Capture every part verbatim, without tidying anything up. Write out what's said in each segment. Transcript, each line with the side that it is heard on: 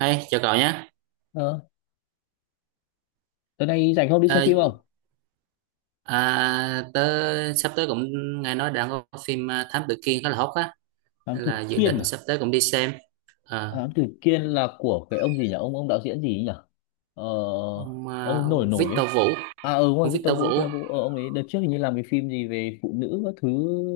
right: Hey, chào cậu nhé.
left: Ờ, Tới nay rảnh không, đi xem
right: Ờ,
left: phim không?
right: à, Tớ sắp tới cũng nghe nói đang có phim à, Thám Tử Kiên khá là hot á,
left: Thám
right: nên
left: tử
right: là dự
left: Kiên
right: định
left: à?
right: sắp tới cũng đi xem. Ờ,
left: Thám tử Kiên là của cái ông gì nhỉ? Ông ông đạo diễn gì ấy nhỉ? Ờ,
right: ông,
left: ông
right: à,
left: ấy nổi
right: ông
left: nổi ấy.
right: Victor Vũ,
left: À ừ, ngoài
right: ông
left: Victor
right: Victor Vũ.
left: Vũ, Victor Vũ. Ờ, ông ấy đợt trước hình như làm cái phim gì về phụ nữ các thứ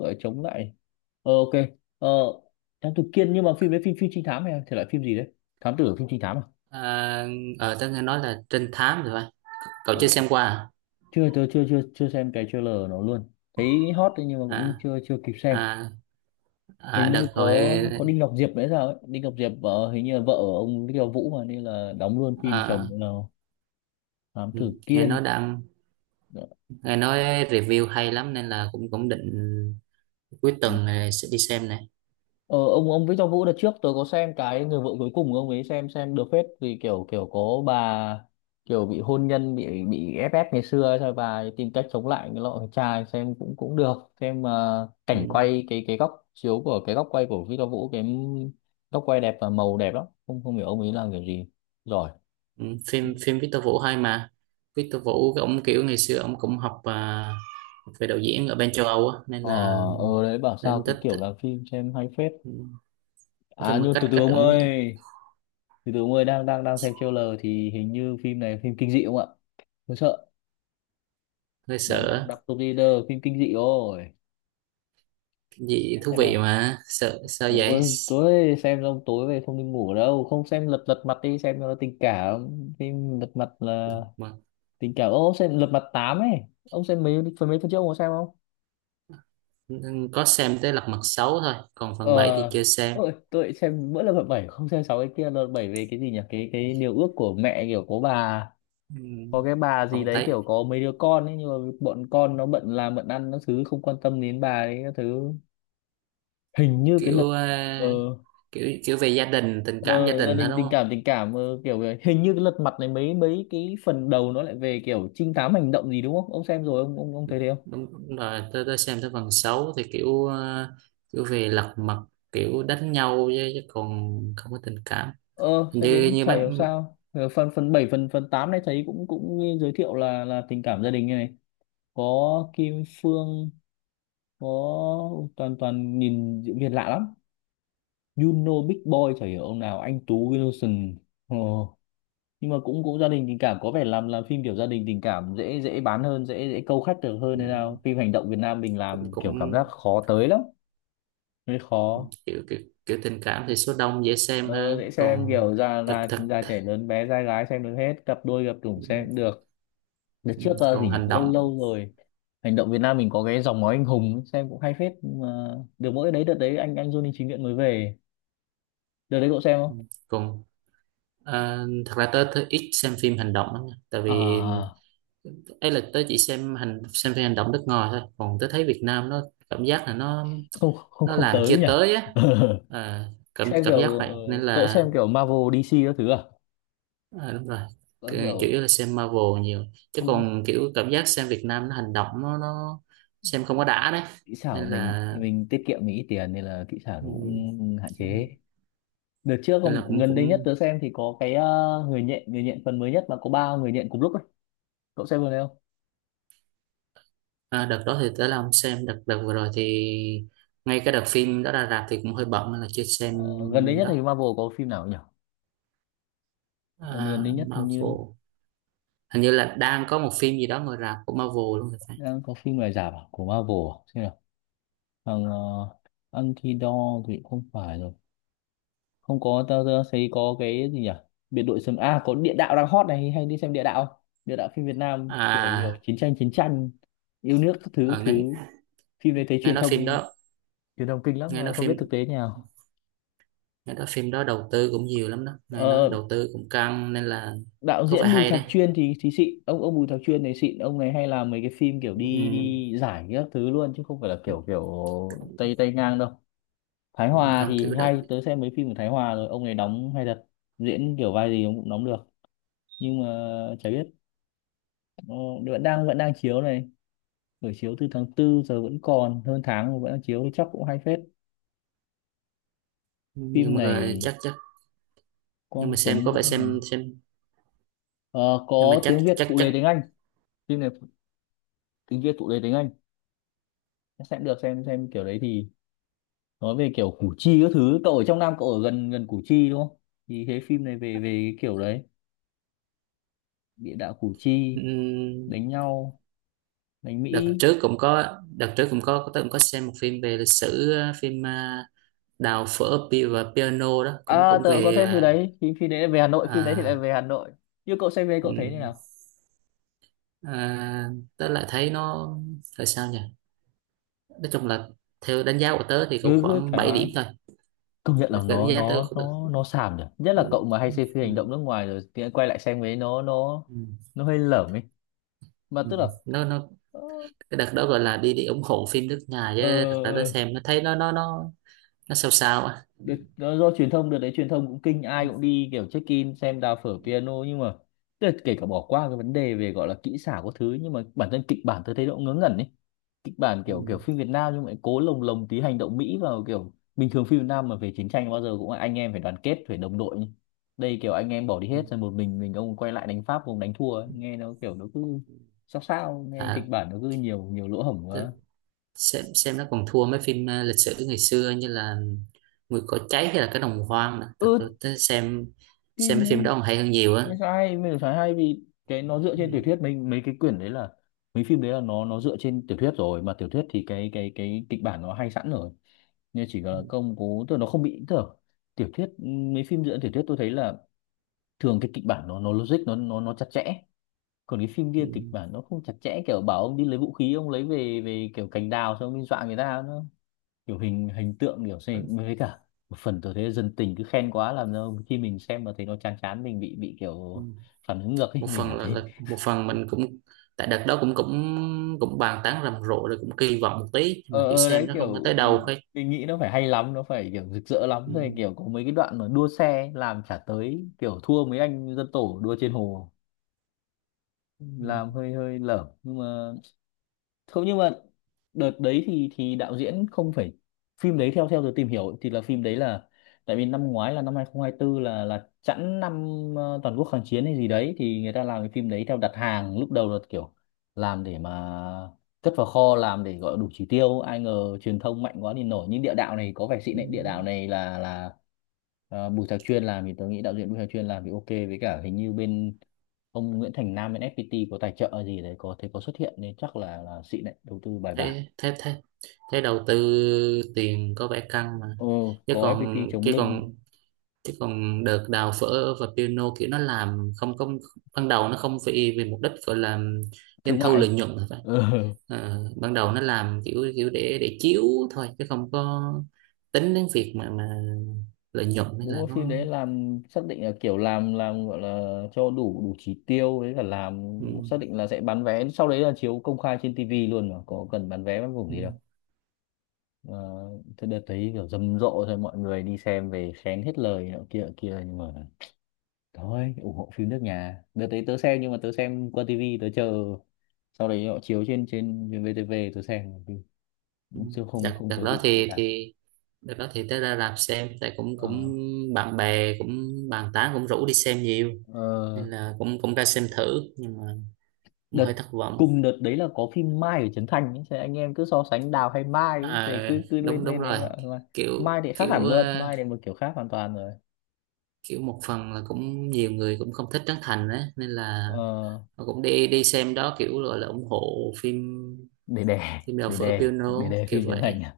left: gọi là chống lại. Ờ, ok. Ờ, Thám tử Kiên, nhưng mà phim đấy phim phim trinh thám hay là thể loại phim gì đấy? Thám tử phim trinh thám à?
right: À, ờ, Tớ nghe nói là trinh thám rồi. Phải. Cậu chưa
left: Ồ.
right: xem qua à?
left: Chưa, tôi chưa chưa chưa xem cái trailer nó luôn. Thấy hot đấy nhưng mà cũng
right: À,
left: chưa chưa kịp xem.
right: à,
left: Hình
right: à
left: như
right: Đợt rồi.
left: có có Đinh Ngọc Diệp đấy sao ấy, Đinh Ngọc Diệp vợ hình như là vợ ông Đinh Ngọc Vũ mà, nên là đóng luôn phim
right: à,
left: chồng là Thám Tử
right: ừ, Nghe nói
left: Kiên.
right: đang nghe nói review hay lắm nên là cũng cũng định cuối tuần này sẽ đi xem này.
left: Ờ, ông ông Victor Vũ đợt trước tôi có xem cái Người Vợ Cuối Cùng của ông ấy, xem xem được phết vì kiểu kiểu có bà kiểu bị hôn nhân, bị bị ép ép ngày xưa ấy, rồi bà ấy tìm cách chống lại cái loại thằng trai, xem cũng cũng được. Xem ờ, cảnh
right: Ừ.
left: quay, cái cái góc chiếu của, cái góc quay của Victor Vũ, cái góc quay đẹp và màu đẹp lắm, không không hiểu ông ấy làm kiểu gì giỏi.
right: Ừ, phim phim Victor Vũ hay mà. Victor Vũ cái ông kiểu ngày xưa ông cũng học à, về đạo diễn ở bên châu Âu á nên
left: Ờ,
right: là
left: ờ đấy bảo sao
right: nên
left: cái
right: thích.
left: kiểu làm phim xem hay phết.
right: Ừ, nói
left: À
right: chung là
left: nhưng từ
right: cách
left: từ
right: cách
left: ông
right: ông
left: ơi, từ từ ông ơi, đang đang đang xem trailer thì hình như phim này phim kinh dị không ạ? Tôi sợ.
right: hơi
left: Đang đang
right: sợ
left: đọc top leader phim kinh dị rồi.
right: cái gì
left: Xem
right: thú
left: thế
right: vị
left: nào.
right: mà sợ sao vậy
left: Ôi, tối xem xong tối về không đi ngủ đâu, không xem lật lật mặt, đi xem cho nó tình cảm. Phim lật mặt là
right: mà.
left: tình cảm. Ô, ông xem lật mặt tám ấy. Ông xem mấy phần mấy phần trước ông có xem không?
right: Ừ, có xem tới lật mặt xấu thôi, còn
left: Ờ,
right: phần bảy thì chưa xem.
left: tôi, tôi xem mỗi lần hợp bảy, không xem sáu, cái kia lần bảy về cái gì nhỉ, cái cái điều ước của mẹ, kiểu có bà,
right: Ừ,
left: có cái bà gì
right: không
left: đấy
right: thấy
left: kiểu có mấy đứa con ấy nhưng mà bọn con nó bận làm bận ăn nó thứ không quan tâm đến bà ấy các thứ. Hình như cái
right: kiểu
left: lật,
right: à,
left: ờ,
right: kiểu kiểu về gia đình, tình cảm gia
left: ờ, gia
right: đình hết
left: đình tình
right: đúng
left: cảm, tình cảm ờ, kiểu vậy. Hình như cái lật mặt này mấy mấy cái phần đầu nó lại về kiểu trinh thám hành động gì đúng không, ông xem rồi ông ông, ông thấy thế không?
right: đúng, rồi tôi, tôi xem tới phần sáu thì kiểu ờ, kiểu về lật mặt, kiểu đánh nhau, chứ, chứ còn không có tình cảm.
left: Ờ
right: Hình
left: sẽ
right: như
left: đến
right: như
left: chảy
right: mấy.
left: hiểu sao. Ờ, phần phần bảy, phần phần tám này thấy cũng cũng giới thiệu là là tình cảm gia đình này, có Kim Phương, có toàn toàn nhìn diễn viên lạ lắm, Juno Big Boy chả hiểu ông nào, anh Tú Wilson. Ờ, nhưng mà cũng cũng gia đình tình cảm, có vẻ làm làm phim kiểu gia đình tình cảm dễ dễ bán hơn, dễ dễ câu khách được hơn, nên nào
right: Ừm,
left: phim hành động Việt Nam mình
right: cũng
left: làm kiểu cảm
right: cũng
left: giác khó tới lắm, hơi khó.
right: kiểu kiểu, kiểu tình cảm thì số đông dễ xem
left: ờ, Dễ
right: hơn,
left: xem
right: còn
left: kiểu già
right: thật
left: già
right: thật.
left: già trẻ lớn bé trai gái xem được hết, cặp đôi cặp chủng xem được. Đợt trước
right: Ừm,
left: ờ,
right: còn
left: gì nhỉ,
right: hành
left: lâu
right: động
left: lâu rồi, hành động Việt Nam mình có cái Dòng Máu Anh Hùng ấy, xem cũng hay phết nhưng mà được mỗi đấy, đợt đấy anh anh Johnny Chính Nguyện mới về, đợt đấy cậu xem không?
right: còn ờ, thật ra tớ, tớ ít xem phim hành động lắm nha. Tại vì
left: À,
right: ấy là tớ chỉ xem hành xem phim hành động nước ngoài thôi, còn tớ thấy Việt Nam nó cảm giác là nó
left: không không
right: nó
left: không
right: làm
left: tới
right: chưa
left: nhỉ.
right: tới á. à, Cảm
left: Xem
right: cảm giác
left: kiểu
right: vậy
left: ờ,
right: nên
left: cậu
right: là
left: xem kiểu Marvel D C các thứ à?
right: à, đúng rồi.
left: Có
right: Cái- chủ
left: kiểu,
right: yếu là xem Marvel nhiều, chứ
left: không,
right: còn kiểu cảm giác xem Việt Nam nó hành động nó, nó xem không có đã đấy
left: kỹ xảo
right: nên
left: của mình
right: là.
left: mình tiết kiệm, mình ít tiền nên là kỹ xảo nó
right: Ừm,
left: cũng hạn chế. Đợt trước
right: nên là
left: còn
right: cũng
left: gần đây nhất
right: cũng
left: tớ xem thì có cái ờ, người nhện, người nhện phần mới nhất mà có ba người nhện cùng lúc ấy, cậu xem vừa đấy không?
right: à, đợt đó thì tới là không xem, đợt đợt vừa rồi thì ngay cái đợt phim đó ra rạp thì cũng hơi bận nên là chưa xem
left: Ờ, gần đây nhất thì
right: đó.
left: Marvel có phim nào nhỉ? Ờ, gần đây
right: À,
left: nhất hình như
right: Marvel hình như là đang có một phim gì đó ngồi rạp của Marvel luôn thì phải.
left: đang có phim này giả bảo của Marvel à? Xem nào. Thằng uh, Anti-Dog thì không phải rồi, không có, tao tao thấy có cái gì nhỉ, biệt đội sấm a, có địa đạo đang hot này, hay đi xem địa đạo không? Địa đạo phim Việt Nam kiểu kiểu
right: à
left: chiến tranh chiến tranh yêu nước các thứ
right: ờ, nghe,
left: thứ, phim đấy thấy
right: Nghe
left: truyền
right: nói phim
left: thông
right: đó
left: truyền thông kinh lắm
right: nghe
left: mà
right: nói
left: không biết
right: phim
left: thực tế như nào.
right: nghe nói phim đó đầu tư cũng nhiều lắm đó, nghe nói
left: Ờ,
right: đầu tư cũng căng nên là
left: đạo
right: có vẻ
left: diễn Bùi
right: hay
left: Thạc
right: đấy.
left: Chuyên thì thì xịn, ông ông Bùi Thạc Chuyên này xịn, ông này hay làm mấy cái phim kiểu đi
right: Ừ,
left: đi giải các thứ luôn, chứ không phải là kiểu kiểu tay tay ngang đâu. Thái Hòa
right: ông
left: thì
right: kiểu đó.
left: hay, tớ xem mấy phim của Thái Hòa rồi, ông này đóng hay thật, diễn kiểu vai gì ông cũng đóng được. Nhưng mà chả biết, nó vẫn đang, vẫn đang chiếu này, buổi chiếu từ tháng tư giờ vẫn còn hơn tháng mà vẫn đang chiếu thì chắc cũng hay phết. Phim
right: Nhưng mà rồi
left: này
right: chắc chắc nhưng mà
left: Quang
right: xem
left: Tuấn
right: có vẻ
left: diễn hàng,
right: xem xem
left: ờ,
right: nhưng mà
left: có tiếng
right: chắc
left: Việt
right: chắc
left: phụ
right: chắc
left: đề tiếng Anh. Phim này phụ- tiếng Việt phụ đề tiếng Anh, sẽ được xem xem kiểu đấy thì nói về kiểu Củ Chi các thứ. Cậu ở trong Nam, cậu ở gần gần Củ Chi đúng không, thì thế phim này về về cái kiểu đấy, địa đạo Củ
right: ừ,
left: Chi, đánh nhau, đánh
right: đợt
left: Mỹ.
right: trước cũng có đợt trước cũng có, tôi cũng có xem một phim về lịch sử ờ, phim à, đào phở pi- và piano đó cũng
left: À,
right: cũng
left: tớ cũng có
right: về.
left: xem phim đấy, thì phim đấy lại về Hà
right: ờ,
left: Nội, phim đấy thì lại về
right: à,
left: Hà Nội. Như cậu xem về
right: ừ,
left: cậu thấy như nào?
right: à, Tớ lại thấy nó là sao nhỉ, nói chung là theo đánh giá của tớ thì cũng
left: Ừ cứ
right: khoảng
left: thoải
right: bảy điểm
left: mái.
right: thôi.
left: Công nhận
right: Cái
left: là
right: đánh
left: nó
right: giá tớ.
left: nó nó nó xàm nhỉ, nhất là cậu
right: ừ,
left: mà hay xem phim hành
right: ừ,
left: động nước ngoài rồi thì quay lại xem ấy, nó nó
right: ừ,
left: nó hơi lởm ấy. Mà
right: ừ.
left: tức là
right: nó nó
left: ờ,
right: cái đợt đó gọi là đi đi ủng hộ phim nước nhà, chứ thật ra tới
left: ờ,
right: xem nó thấy nó nó nó nó sao sao á.
left: được, do, do truyền thông đợt đấy truyền thông cũng kinh, ai cũng đi kiểu check in xem đào phở piano, nhưng mà tức là kể cả bỏ qua cái vấn đề về gọi là kỹ xảo có thứ, nhưng mà bản thân kịch bản tôi thấy nó cũng ngớ ngẩn ấy. Kịch bản
right: ừ,
left: kiểu kiểu phim Việt Nam nhưng mà lại cố lồng lồng tí hành động Mỹ vào, kiểu bình thường phim Việt Nam mà về chiến tranh bao giờ cũng là anh em phải đoàn kết phải đồng đội nhỉ. Đây kiểu anh em bỏ đi
right: ừ.
left: hết rồi một mình mình ông quay lại đánh Pháp, ông đánh thua ấy. Nghe nó kiểu nó cứ sao sao, nghe
right: à,
left: kịch bản nó cứ nhiều nhiều lỗ hổng
right: t-
left: quá.
right: xem xem nó còn thua mấy phim ờ, lịch sử ngày xưa như là Mùi cỏ cháy hay là cái đồng hoang nữa. Thật ra
left: Ừ,
right: tới xem xem
left: phim
right: mấy phim
left: ấy
right: đó còn hay hơn nhiều á.
left: mình phải hay, mình phải hay vì cái nó dựa trên tiểu
right: ừ,
left: thuyết, mình mấy cái quyển đấy là, mấy phim đấy là nó nó dựa trên tiểu thuyết rồi, mà tiểu thuyết thì cái cái cái kịch bản nó hay sẵn rồi, nên chỉ
right: ừ,
left: là công cố tức là nó không bị, tức là tiểu thuyết, mấy phim dựa trên tiểu thuyết tôi thấy là thường cái kịch bản nó nó logic, nó nó nó chặt chẽ. Còn cái phim kia
right: ừ.
left: kịch bản nó không chặt chẽ, kiểu bảo ông đi lấy vũ khí ông lấy về về kiểu cành đào xong ông đi dọa người ta, nó kiểu hình hình tượng kiểu gì, với cả một phần tôi thấy dân tình cứ khen quá làm cho khi mình xem mà thấy nó chán chán mình bị bị
right: Ừ.
left: kiểu phản ứng ngược ấy.
right: Một
left: Mình
right: phần
left: cảm
right: là,
left: thấy
right: là một phần mình cũng tại đợt đó cũng cũng cũng bàn tán rầm rộ rồi cũng kỳ vọng một tí, nhưng
left: ờ
right: mà kiểu
left: ờ, đấy
right: xem nó không có
left: kiểu
right: tới đâu
left: mình,
right: hết.
left: mình nghĩ nó phải hay lắm, nó phải kiểu rực rỡ lắm
right: Ừ.
left: rồi, kiểu có mấy cái đoạn mà đua xe ấy, làm chả tới, kiểu thua mấy anh dân tổ đua trên hồ,
right: Ừ.
left: làm hơi hơi lởm nhưng mà không, nhưng mà đợt đấy thì thì đạo diễn không phải, phim đấy theo theo tôi tìm hiểu thì là phim đấy là, tại vì năm ngoái là năm hai không hai tư là là chẵn năm ờ, toàn quốc kháng chiến hay gì đấy, thì người ta làm cái phim đấy theo đặt hàng, lúc đầu là kiểu làm để mà cất vào kho, làm để gọi đủ chỉ tiêu, ai ngờ truyền thông mạnh quá thì nổi. Nhưng địa đạo này có vẻ xịn
right: Ừ.
left: đấy, địa đạo này là là ờ, Bùi Thạc Chuyên làm, thì tôi nghĩ đạo diễn Bùi Thạc Chuyên làm thì ok, với cả hình như bên ông Nguyễn Thành Nam bên ef pi ti có tài trợ gì đấy, có thấy có xuất hiện, nên chắc là là xịn đấy, đầu tư bài bản.
right: thế thế thế thế đầu tư tiền có vẻ căng mà,
left: Ừ,
right: chứ
left: có ép pê tê
right: còn
left: chống
right: chứ
left: lưng
right: còn chứ còn đợt đào phở và piano kiểu nó làm không không, ban đầu nó không vì vì mục đích gọi là doanh
left: thương
right: thu lợi
left: mại.
right: nhuận rồi phải.
left: Ừ.
right: Ờ, ban đầu nó làm kiểu kiểu để để chiếu thôi, chứ không có tính đến việc mà mà lợi nhuận nên
left: Đúng
right: là
left: là phim
right: nó.
left: đấy làm xác định là kiểu làm làm gọi là cho đủ đủ chỉ tiêu đấy, là làm
right: ừ,
left: xác định là sẽ bán vé, sau đấy là chiếu công khai trên tê vê luôn mà có cần bán vé bán vùng
right: ừ,
left: gì đâu. Ờ, Thế đợt thấy kiểu rầm rộ rồi mọi người đi xem về khen hết lời nọ kia nọ kia, nhưng mà thôi ủng hộ phim nước nhà. Đợt đấy tớ xem, nhưng mà tớ xem qua tivi, tớ chờ sau đấy họ chiếu trên trên vê tê vê tớ xem,
right: ừ.
left: chứ không,
right: đợt
left: không
right: đợt
left: có
right: đó
left: dịp xem
right: thì
left: cả.
right: thì. Đợt đó thì tới ra rạp xem tại cũng cũng
left: ờ,
right: bạn bè cũng bàn tán cũng rủ đi xem nhiều,
left: ờ,
right: nên là cũng cũng ra xem thử, nhưng mà cũng hơi
left: đợt
right: thất vọng.
left: Cùng đợt đấy là có phim Mai ở Trấn Thành ấy. Thế anh em cứ so sánh Đào hay Mai ấy. Thế cứ
right: À,
left: cứ
right: đúng
left: lên
right: đúng
left: lên đấy
right: rồi,
left: mà mà
right: kiểu
left: Mai thì khác
right: kiểu
left: hẳn
right: ờ,
left: luôn, Mai thì một kiểu khác hoàn toàn rồi.
right: kiểu một phần là cũng nhiều người cũng không thích Trấn Thành á, nên là
left: ờ,
right: họ cũng đi đi xem đó kiểu gọi là ủng hộ phim,
left: để đè,
right: phim đầu
left: để
right: Phở
left: đè để
right: Piano
left: đè
right: kiểu
left: phim Trấn Thành
right: vậy.
left: à?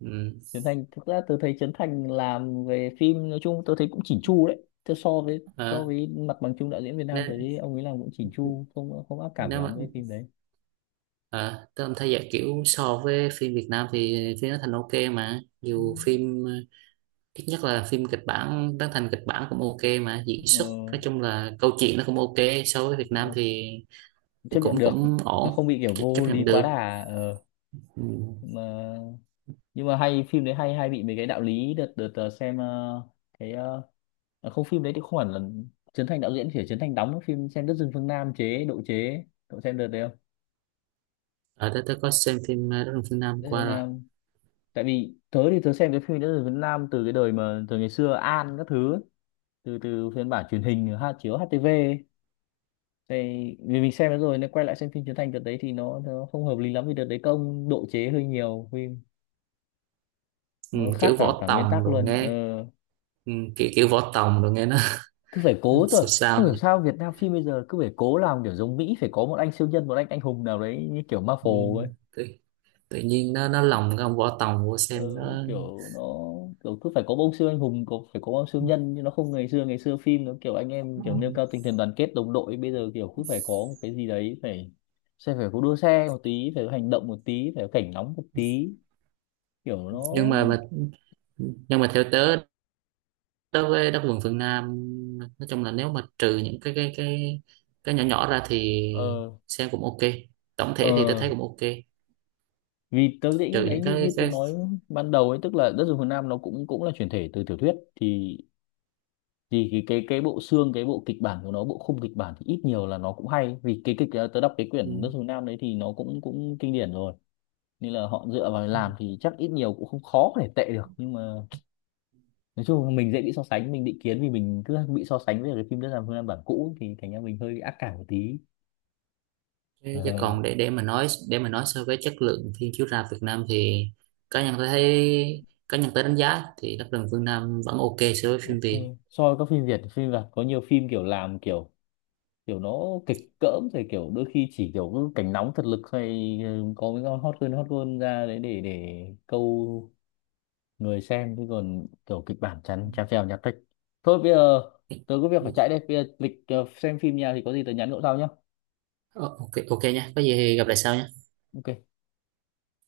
right: Ừ.
left: Trấn Thành thực ra tôi thấy Trấn Thành làm về phim nói chung tôi thấy cũng chỉn chu đấy. Thế so với so
right: Ờ,
left: với mặt bằng chung đạo diễn Việt Nam
right: nếu
left: tôi thấy ông ấy làm cũng chỉn chu, không không ác cảm
right: nếu
left: lắm
right: mà
left: với phim đấy.
right: à, tôi thấy vậy kiểu so với phim Việt Nam thì phim nó thành ok mà
left: Ừ.
right: dù phim ờ, ít nhất là phim kịch bản Trấn Thành, kịch bản cũng ok mà diễn xuất, nói chung là câu chuyện nó cũng ok, so với Việt Nam
left: ờ,
right: thì
left: Chấp
right: cũng cũng,
left: nhận được,
right: cũng
left: nó
right: ổn,
left: không bị kiểu
right: ch-
left: vô
right: chấp
left: lý
right: nhận
left: quá
right: được.
left: đà. ờ,
right: Ừ.
left: mà nhưng mà hay, phim đấy hay hay bị mấy cái đạo lý. Đợt đợt ờ, Xem ờ, cái ờ, à, không, phim đấy thì không hẳn là Trấn Thành đạo diễn, chỉ là Trấn Thành đóng phim. Xem Đất rừng phương Nam chế độ chế, cậu xem đợt đấy không?
right: Ở đó tôi có xem phim ờ, Đất rừng phương Nam
left: Đất rừng
right: qua
left: phương
right: rồi.
left: Nam, tại vì tớ thì tớ xem cái phim nữ Tử Việt Nam từ cái đời mà từ ngày xưa An các thứ ấy. Từ từ phiên bản truyền hình ha, chiếu hát tê vê ấy. Thì vì mình xem nó rồi nên quay lại xem phim Trấn Thành đợt đấy thì nó nó không hợp lý lắm, vì đợt đấy công độ chế hơi nhiều phim,
right: Ừ.
left: nó khác
right: kiểu
left: cả
right: võ
left: cả nguyên
right: tòng
left: tắc
right: rồi
left: luôn. ờ,
right: nghe ừ. Kiểu kiểu võ tòng rồi nghe nó
left: Cứ phải cố
right: sao
left: thôi,
right: sao
left: không hiểu
right: vậy.
left: sao Việt Nam phim bây giờ cứ phải cố làm kiểu giống Mỹ, phải có một anh siêu nhân, một anh anh hùng nào đấy như kiểu
right: Ừ.
left: Marvel ấy.
right: tự, Tự nhiên nó nó lòng cái ông võ tòng vô
left: Ờ,
right: xem nó.
left: kiểu nó kiểu cứ phải có ông siêu anh hùng, có phải có ông siêu nhân. Nhưng nó không, ngày xưa ngày xưa phim nó kiểu anh em,
right: Ừ.
left: kiểu nêu cao tinh thần đoàn kết đồng đội, bây giờ kiểu cứ phải có một cái gì đấy, phải sẽ phải có đua xe một tí, phải có hành động một tí, phải có cảnh nóng một tí, kiểu nó.
right: Nhưng mà mà nhưng mà theo tớ, đối với đất vườn phương Nam, nói chung là nếu mà trừ những cái cái cái cái nhỏ nhỏ ra thì
left: ờ
right: xem cũng ok, tổng thể thì tôi
left: ờ
right: thấy cũng ok,
left: Vì tớ nghĩ
right: trừ
left: đấy,
right: những
left: như
right: cái
left: như tớ
right: cái.
left: nói ban đầu ấy, tức là Đất rừng Phương Nam nó cũng cũng là chuyển thể từ tiểu thuyết, thì thì cái cái cái bộ xương, cái bộ kịch bản của nó, bộ khung kịch bản thì ít nhiều là nó cũng hay, vì cái kịch ờ, tớ đọc cái
right: Ừ,
left: quyển Nước Dùng Nam đấy thì nó cũng cũng kinh điển rồi, nên là họ dựa vào làm thì chắc ít nhiều cũng không khó để tệ được. Nhưng mà nói chung là mình dễ bị so sánh, mình định kiến vì mình cứ bị so sánh với cái phim Đất Làm Phương Nam bản cũ, thì thành ra mình hơi bị ác cảm một tí.
right: cái chứ
left: Ờ,
right: còn để để mà nói để mà nói so với chất lượng phim chiếu rạp Việt Nam thì cá nhân tôi thấy, cá nhân tôi đánh giá thì đất vườn phương Nam vẫn ok so với phim
left: ok.
right: Việt.
left: So với các phim Việt, phim Việt có nhiều phim kiểu làm kiểu, kiểu nó kịch cỡm, rồi kiểu đôi khi chỉ kiểu cảnh nóng thật lực, hay ừ, có cái con hot girl, hot girl ra đấy để để câu người xem, chứ còn kiểu kịch bản chán chèo, chèo nhạt thích. Thôi bây giờ tớ có việc phải chạy đây, bây giờ lịch ờ, xem phim nhà thì có gì tớ nhắn cậu sau nhá.
right: Ờ, ok ok nha, có gì thì gặp lại sau nha.
left: Ok.